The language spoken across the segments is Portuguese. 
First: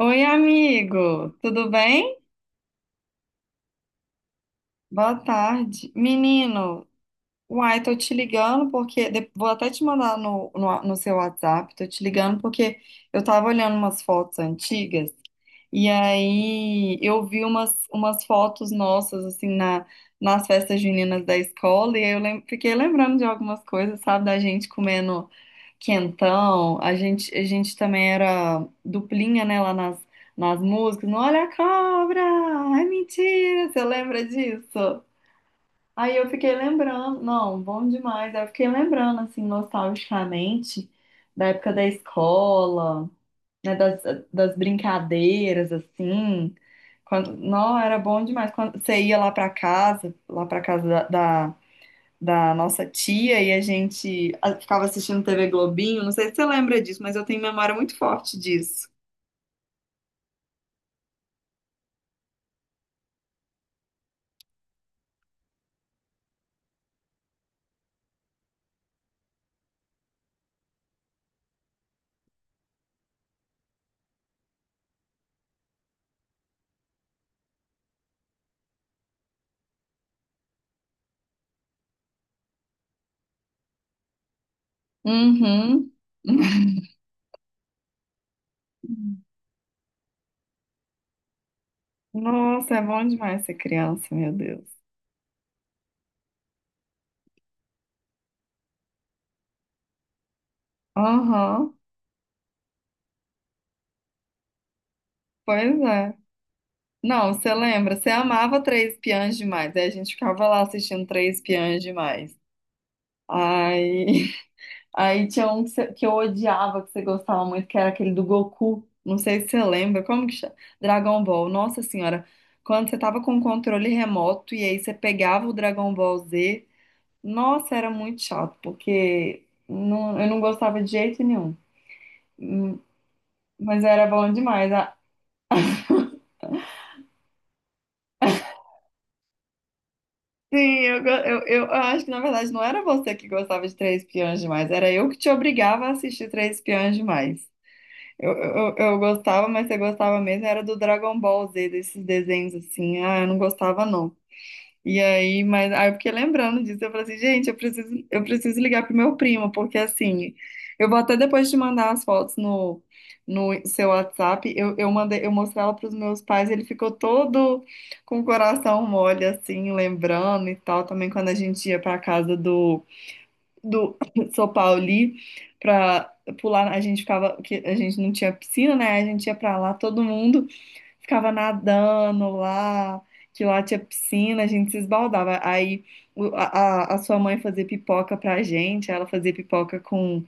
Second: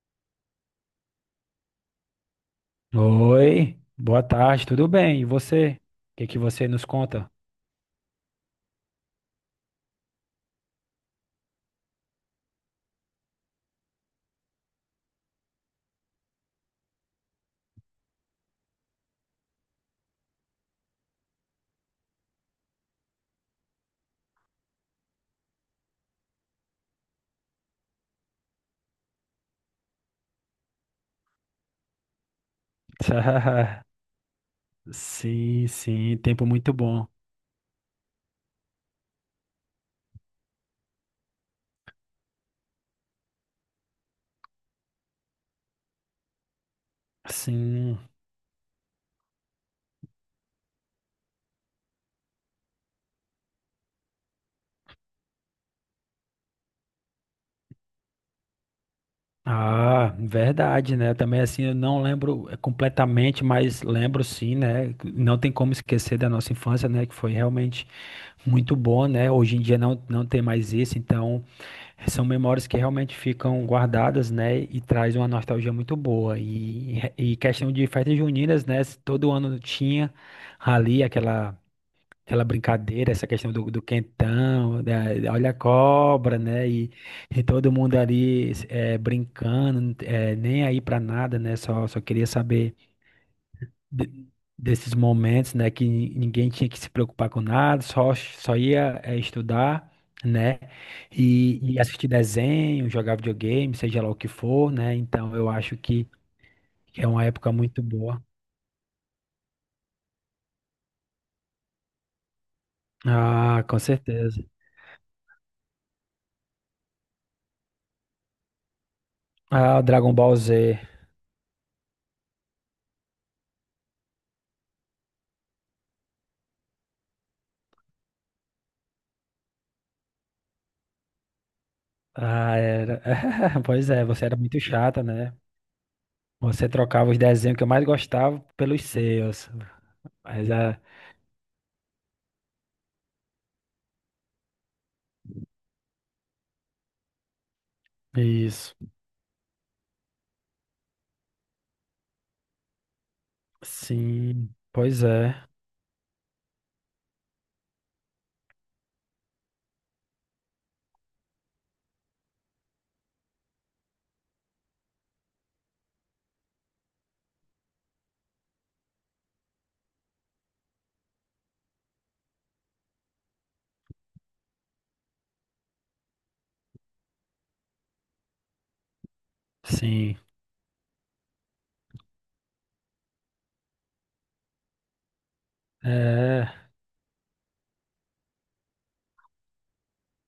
Oi, amigo, tudo bem? Oi, boa tarde, tudo Boa bem? E você? tarde. O que que você nos Menino, conta? uai, tô te ligando Vou até te mandar no seu WhatsApp, tô te ligando porque eu tava olhando umas fotos antigas e aí eu vi umas fotos nossas, assim, nas festas juninas da escola e aí eu fiquei lembrando de algumas coisas, sabe, da gente comendo. Quentão, a gente também era duplinha, né, lá nas músicas. No olha a cobra! É mentira! Você lembra disso? Sim, Aí sim, eu tempo fiquei muito bom. lembrando, não, bom demais. Aí eu fiquei lembrando, assim, nostalgicamente, da época da escola, né, das brincadeiras, assim. Quando, não, Sim. era bom demais. Quando você ia lá pra casa da nossa tia e a gente ficava assistindo TV Globinho. Não sei se você lembra disso, mas eu tenho memória muito forte disso. Ah, verdade, né? Também assim, eu não lembro completamente, mas lembro, sim, né? Não tem como esquecer da nossa infância, né? Que foi realmente muito bom, né? Hoje em dia não tem mais isso, então. É. São memórias que realmente ficam guardadas, né? E traz uma nostalgia muito boa. E questão de festas juninas, né? Todo ano tinha ali aquela brincadeira, essa questão do, do quentão, olha a Uhum. cobra, né? E todo mundo ali brincando, nem aí pra nada, né? Só, só queria saber Nossa, é bom demais ser criança, de- meu Deus. desses momentos, né, que ninguém tinha que se preocupar com nada, só, só ia estudar, né, Aham, e assistir desenho, jogar videogame, seja lá o que for, né, então eu acho pois que é. é uma Não, você época muito lembra? Você boa. amava Três Espiãs Demais. Aí a gente ficava lá assistindo Três Espiãs Demais. Ah, com Ai. certeza. Aí tinha um que, que eu odiava, que você gostava muito, que era aquele do Goku. Não sei se você Ah, o lembra. Dragon Como que Ball chama? Z. Dragon Ball. Nossa Senhora. Quando você tava com o controle remoto e aí você pegava o Dragon Ball Z. Nossa, era muito chato, porque não, eu não gostava de jeito nenhum. Ah, Hum, era. Mas Pois é, era você bom era muito demais. Ah, chata, né? Você trocava os desenhos que eu mais gostava pelos seus. Mas sim, é. eu, go- eu acho que na verdade não era você que gostava de Três Espiãs Demais. Era eu que te obrigava a assistir Três Espiãs Demais. Eu, eu, Isso. eu gostava, mas você gostava mesmo, era do Dragon Ball Z, desses desenhos assim. Ah, eu não gostava, não. Sim. E Pois é. aí, mas aí eu fiquei lembrando disso, eu falei assim, gente, eu preciso ligar pro meu primo, porque assim, eu vou até depois te mandar as fotos no seu WhatsApp. Eu mandei, eu mostrei ela pros meus pais, ele ficou todo com o coração mole, assim, lembrando e tal, também quando a gente ia pra casa do São Paulo ali pra pular. A gente ficava, que a gente não tinha piscina, né? A gente ia pra lá, todo Sim. mundo ficava nadando lá, que lá tinha piscina, a gente se esbaldava. Aí o- a, É. a a sua mãe fazia pipoca pra gente, ela fazia pipoca com,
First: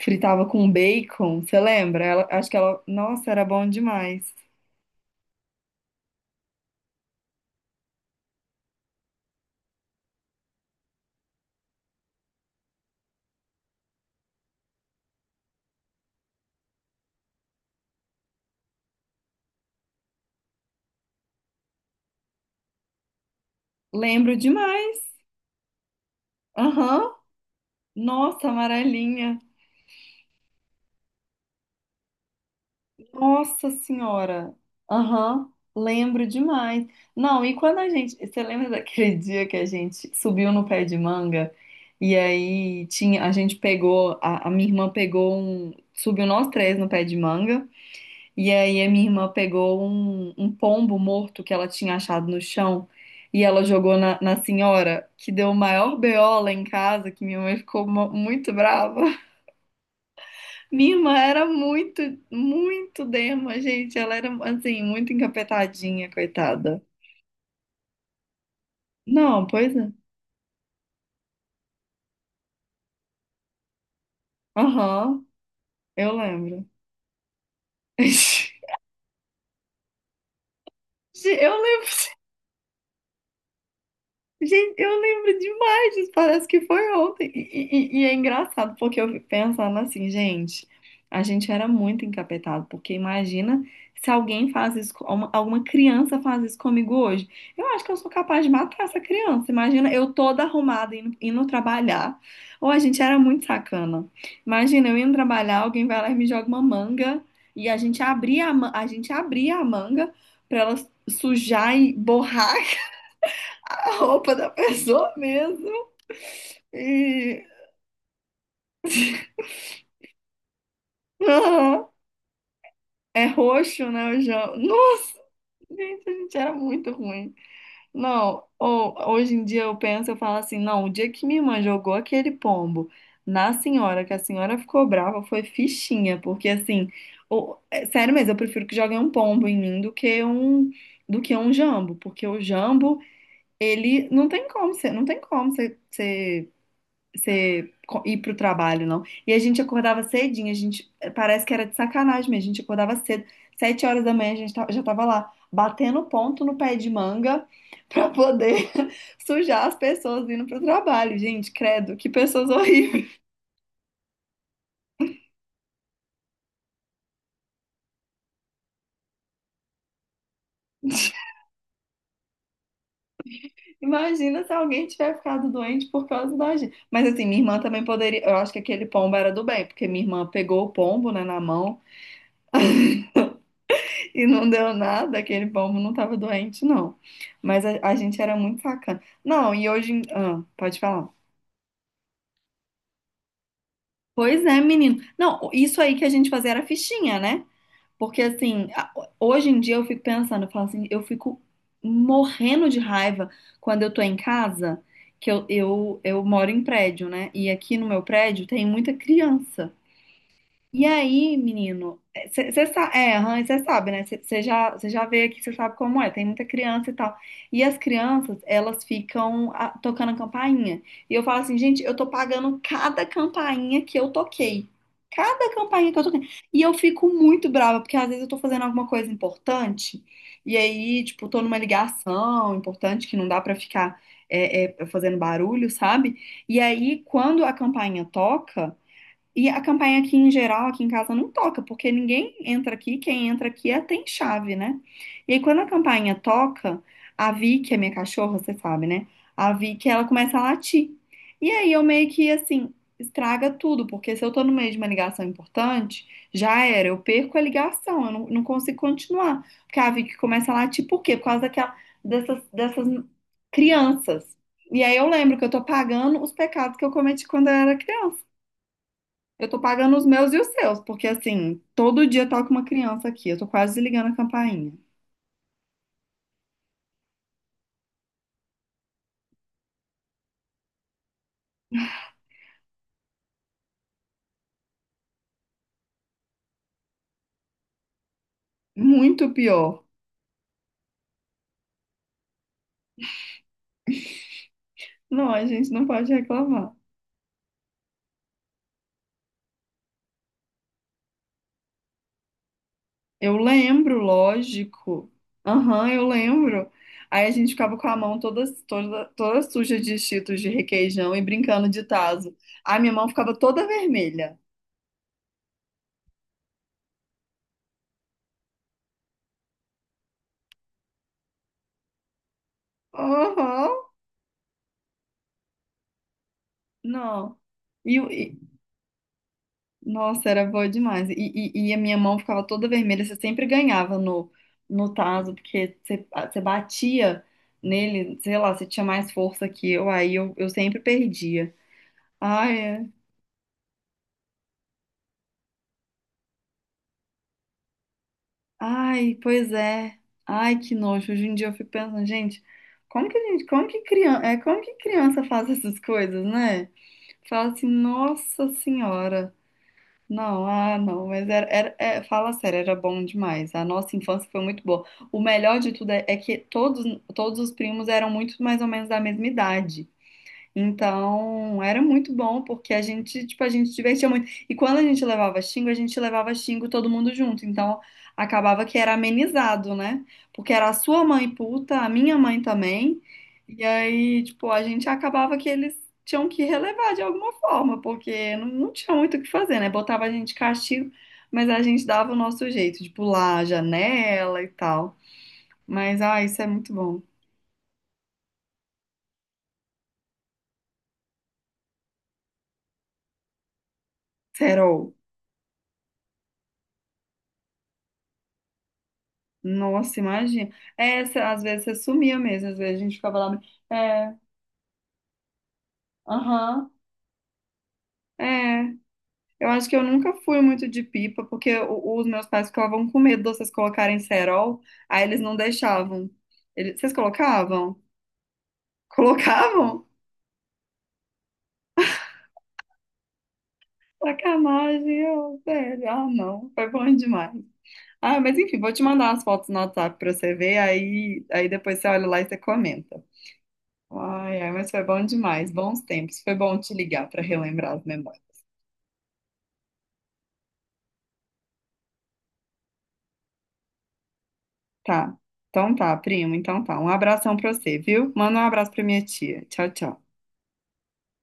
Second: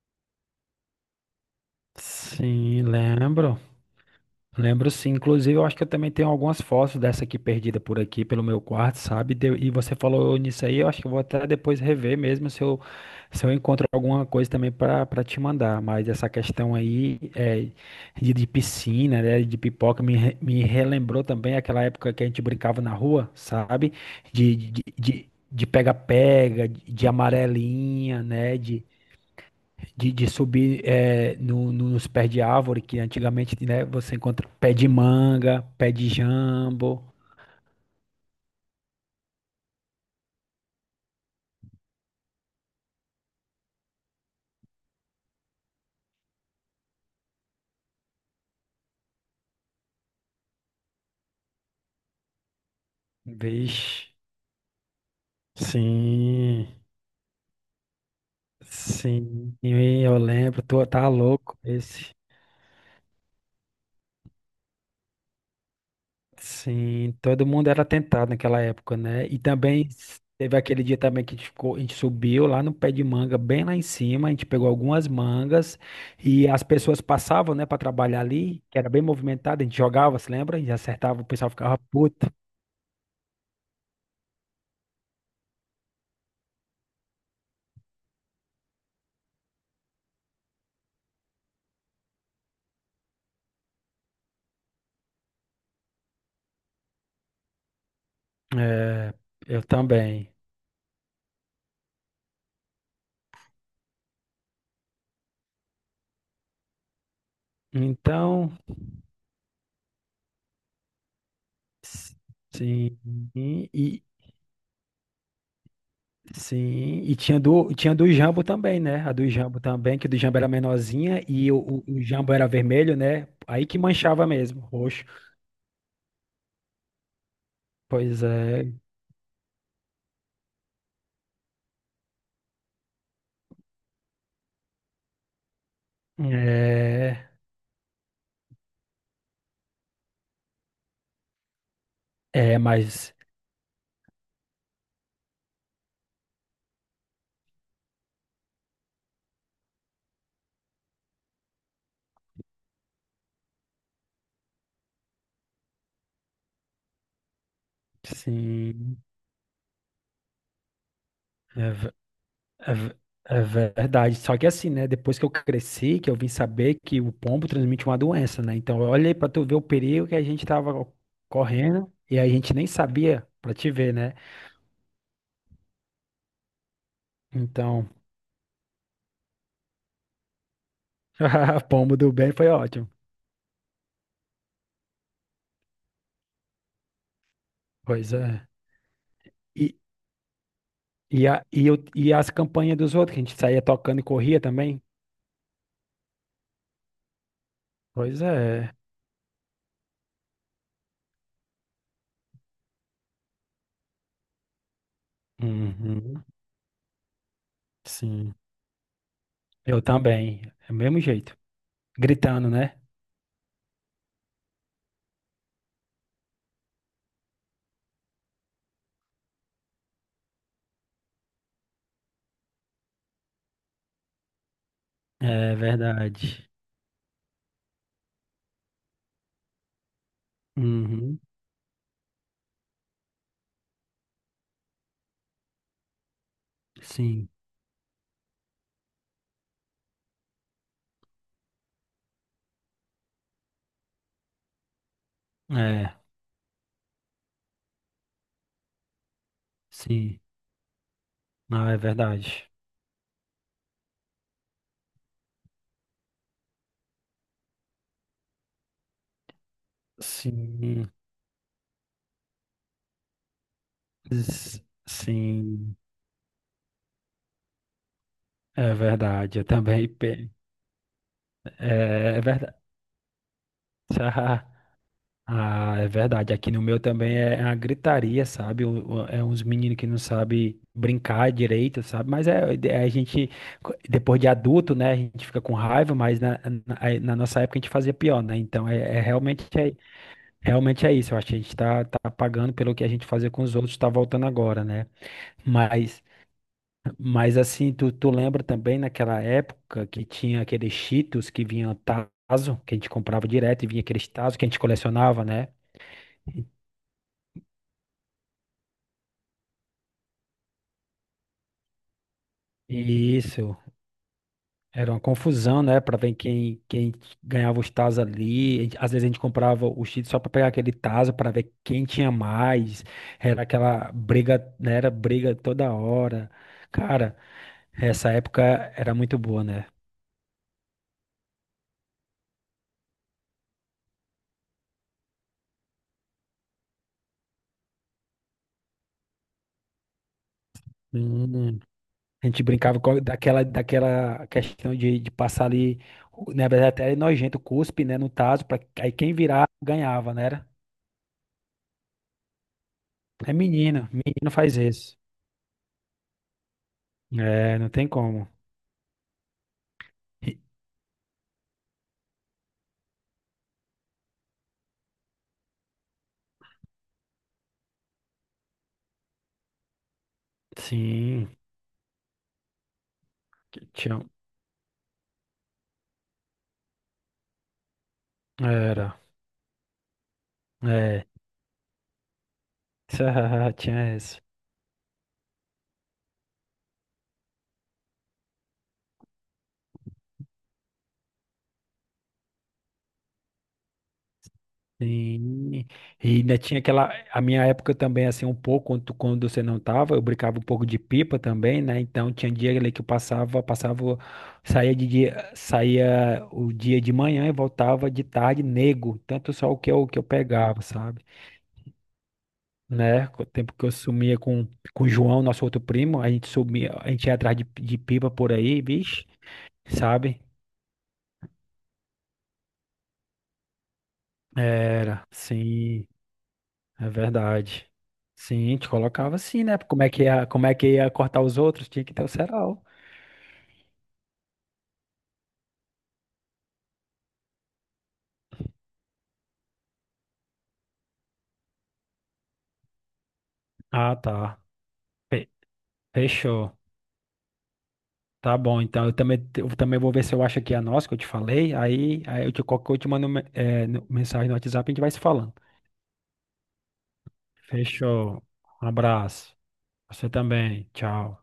fritava com bacon, você lembra? Ela, acho que ela, Sim, nossa, era lembro. bom demais. Lembro, sim. Inclusive, eu acho que eu também tenho algumas fotos dessa aqui perdida por aqui, pelo meu quarto, sabe? E você falou nisso aí, eu acho que eu vou até depois rever mesmo se eu encontro alguma coisa também para te mandar. Mas essa questão aí é, de piscina, né? De pipoca, me relembrou também aquela época que a gente brincava na rua, sabe? Lembro De, demais. De pega-pega, de Aham. amarelinha, Nossa, né? amarelinha. De subir no, nos pés de árvore, que antigamente, Nossa né, você encontra Senhora! pé de Aham, manga, pé de lembro demais. jambo. Não, e quando a gente. Você lembra daquele dia que a gente subiu no pé de manga e aí tinha, a gente pegou, a minha irmã pegou um. Subiu nós três no pé de manga e aí a minha irmã pegou um pombo morto que ela tinha achado no chão e ela jogou Vixe, na senhora, que deu o maior BO lá em sim, casa, que minha mãe ficou muito brava. sim, eu lembro, tu Minha tá irmã era louco esse. muito dema, gente. Ela era, assim, muito encapetadinha, coitada. Sim, todo mundo era tentado naquela época, né? E Não, pois também é. Teve aquele dia também que a gente ficou, a gente subiu lá no pé de manga, bem lá em cima, a gente pegou algumas Aham, mangas eu e as lembro. pessoas passavam, né, para trabalhar ali, que era bem movimentado, a gente jogava, se lembra? E acertava, o pessoal Eu ficava puto. gente, eu lembro demais disso, parece que foi ontem. E é engraçado, porque eu fico pensando assim, gente, a gente era muito encapetado, porque imagina se alguém faz isso, alguma criança faz isso comigo hoje. Eu acho que eu sou capaz de matar essa É, criança. eu Imagina eu também. toda arrumada indo trabalhar. Ou a gente era muito sacana. Imagina eu indo trabalhar, alguém vai lá e me joga uma manga, e a gente abria Então, a manga pra ela sujar e borrar sim, a e roupa da pessoa mesmo. sim, E e tinha do Jambo também, né? A do Jambo também, que o do Jambo era menorzinha e aham, o Jambo era vermelho, é né? Aí que roxo, né? O manchava João. mesmo, roxo. Nossa, gente, a gente era muito ruim. Pois Não, é, ou, hoje em dia eu penso, eu falo assim, não, o dia que minha irmã jogou aquele pombo na senhora, que a senhora ficou brava, foi fichinha, porque assim, é, é sério mesmo, eu prefiro que joguem um pombo em mim do que um jambo, porque o é, jambo, mas ele não tem como, você não tem como ir pro trabalho, não. E a gente acordava cedinho, a gente parece que era de sacanagem, mas a gente acordava cedo, 7 horas da manhã a gente já tava lá batendo ponto no pé de manga pra poder sim, sujar as pessoas indo pro trabalho, gente, é. credo, que pessoas É ve- horríveis. É verdade. Só que assim, né? Depois que eu cresci, que eu vim saber que o pombo transmite uma doença, né? Então, olha aí pra tu ver o perigo que a gente tava correndo e a gente nem sabia pra te ver, né? Imagina se alguém tiver ficado doente por causa da gente. Mas assim, minha irmã também Então, poderia. Eu acho que aquele pombo era do bem, porque minha irmã pegou o pombo, né, na mão. pombo do bem foi ótimo. E não deu nada, aquele pombo não tava doente, não. Mas a Pois gente era é. muito sacana. Não, e E, ah, pode falar. E as campanhas dos outros, que a gente saía tocando e corria Pois é, também? menino. Não, isso aí que a gente fazia era fichinha, né? Porque Pois assim, é. Hoje em dia eu fico pensando, eu falo assim, eu fico morrendo de raiva quando eu tô em casa, que eu Uhum. moro em prédio, né? E aqui no meu Sim. prédio tem muita criança. Eu também. É o E mesmo aí, jeito. menino, Gritando, você né? sabe, é, Rãs, você sabe, né? Você já, cê já veio aqui, você sabe como é, tem muita criança e tal. E as crianças, elas ficam ah, tocando a campainha. E eu falo assim, gente, eu tô pagando cada campainha que eu toquei. Cada É campainha que eu toquei. verdade. E eu fico muito brava, porque às vezes eu tô fazendo alguma coisa importante, e aí, Uhum. tipo, tô numa ligação importante que não dá pra ficar fazendo barulho, sabe? E aí, Sim. quando a campainha toca. E a campanha aqui em geral, aqui em casa, não toca, porque ninguém entra aqui, quem entra aqui é, tem chave, né? E aí quando a É. campainha toca, a Vicky, a minha cachorra, você sabe, né? A Vicky, ela Sim. começa a latir. E aí Ah, é eu meio que, verdade. assim, estraga tudo, porque se eu tô no meio de uma ligação importante, já era, eu perco a ligação, eu não, não consigo continuar. Porque a Vicky começa a Sim, latir, por quê? Por causa daquela, dessas crianças. s- E aí eu lembro que eu tô sim, pagando os pecados que eu cometi quando eu era criança. é verdade. Eu Eu tô também pagando os meus e os seus, porque assim, todo é, é dia toca verdade. uma criança aqui. Eu tô quase ligando a campainha. Ah, é verdade. Aqui no meu também é a gritaria, sabe? É uns meninos que não sabem brincar direito, sabe? Mas é, é, é, a gente, depois de adulto, né? A gente fica com raiva, mas aí na nossa época a gente fazia pior, né? Então é, é Muito realmente é, pior. realmente é isso. Eu acho que a gente tá, tá pagando pelo que a gente fazia com os outros, tá voltando agora, né? Não, a gente não Mas pode reclamar. Mas assim, tu, tu lembra também naquela época que tinha aqueles Cheetos que vinha tazo, que a gente comprava Eu direto e vinha lembro, aqueles tazo que a gente lógico. colecionava, né? Aham, eu lembro. Aí a gente ficava com a mão toda suja de Cheetos de requeijão e brincando de tazo. A E minha mão ficava isso, toda vermelha. era uma confusão, né? Pra ver quem, quem ganhava os tazos ali. Às vezes a gente comprava o Cheetos só pra pegar aquele tazo pra ver quem tinha mais. Era Aham, aquela briga, né? Era briga toda hora. Cara, não. essa E época era muito boa, né? nossa, era boa demais. E a minha mão ficava toda vermelha. Você sempre ganhava no tazo, porque você, ah, você batia nele, sei lá, você tinha mais força que eu, eu sempre perdia. A gente Ai, brincava é. com daquela, daquela questão de passar ali, na verdade até era nojento, cuspe, né, no tazo, pra, aí quem Ai, virar pois é. ganhava, né? Era? Ai, que nojo. Hoje em dia eu fico pensando, gente, como que a É, gente, como que menino, criança, menino é, faz como que isso. criança faz essas coisas, né? Fala É, assim, não tem como. nossa senhora. E- Não, ah, não, mas é, fala sério, era bom demais. A nossa infância foi muito boa. O melhor de tudo é que todos, todos os primos eram muito mais ou menos da mesma idade. sim, Então, era muito bom, porque a gente, tipo, a que gente se tinha, divertia muito. E quando a gente levava xingo, a gente levava xingo todo mundo junto. Então, acabava que era era, amenizado, né? Porque era a sua é, mãe puta, a minha mãe também. E tinha isso. aí, tipo, a gente acabava que eles tinham que relevar de alguma forma, porque não, não tinha muito o que fazer, né? Botava a gente de castigo, mas a gente dava o nosso jeito de pular a janela e tal. Sim, Mas, e ah, ainda isso é tinha muito aquela, bom. a minha época também, assim, um pouco, quando, quando você não tava, eu brincava um pouco de pipa também, né, então tinha dia ali que eu passava, passava, saía de Serol. dia, saía o dia de manhã e voltava de tarde nego, tanto só o que Nossa, eu imagina. pegava, sabe, É, às vezes você sumia mesmo, às vezes a gente né, ficava com o lá. tempo que eu É, sumia com o João, nosso outro primo, a gente aham, sumia, a gente ia atrás de pipa por aí, é. bicho, Eu acho que eu nunca sabe, fui muito de pipa, porque os meus pais ficavam com medo de vocês colocarem cerol, era, aí eles não sim. deixavam. Eles, É vocês verdade. colocavam? Sim, te colocava assim, né? Como Colocavam? é que ia, como é que ia cortar os outros? Tinha que ter o cerol. Sacanagem, eu, sério? Ah, não, foi bom demais. Ah, mas enfim, vou te mandar as fotos no WhatsApp pra você ver, aí depois você olha lá e você comenta. Ah, tá. Ai, mas foi bom Fe- demais, bons tempos. Foi Fechou. bom te ligar pra relembrar as memórias. Tá bom, então eu também vou ver se eu acho aqui a nossa que eu te falei. Aí, aí eu te, qualquer coisa eu te mando mensagem no WhatsApp e a gente vai se Tá. falando. Então tá, primo. Então tá. Um abração pra você, viu? Fechou. Manda um Um abraço pra minha abraço. tia. Tchau, Você tchau. também. Tchau.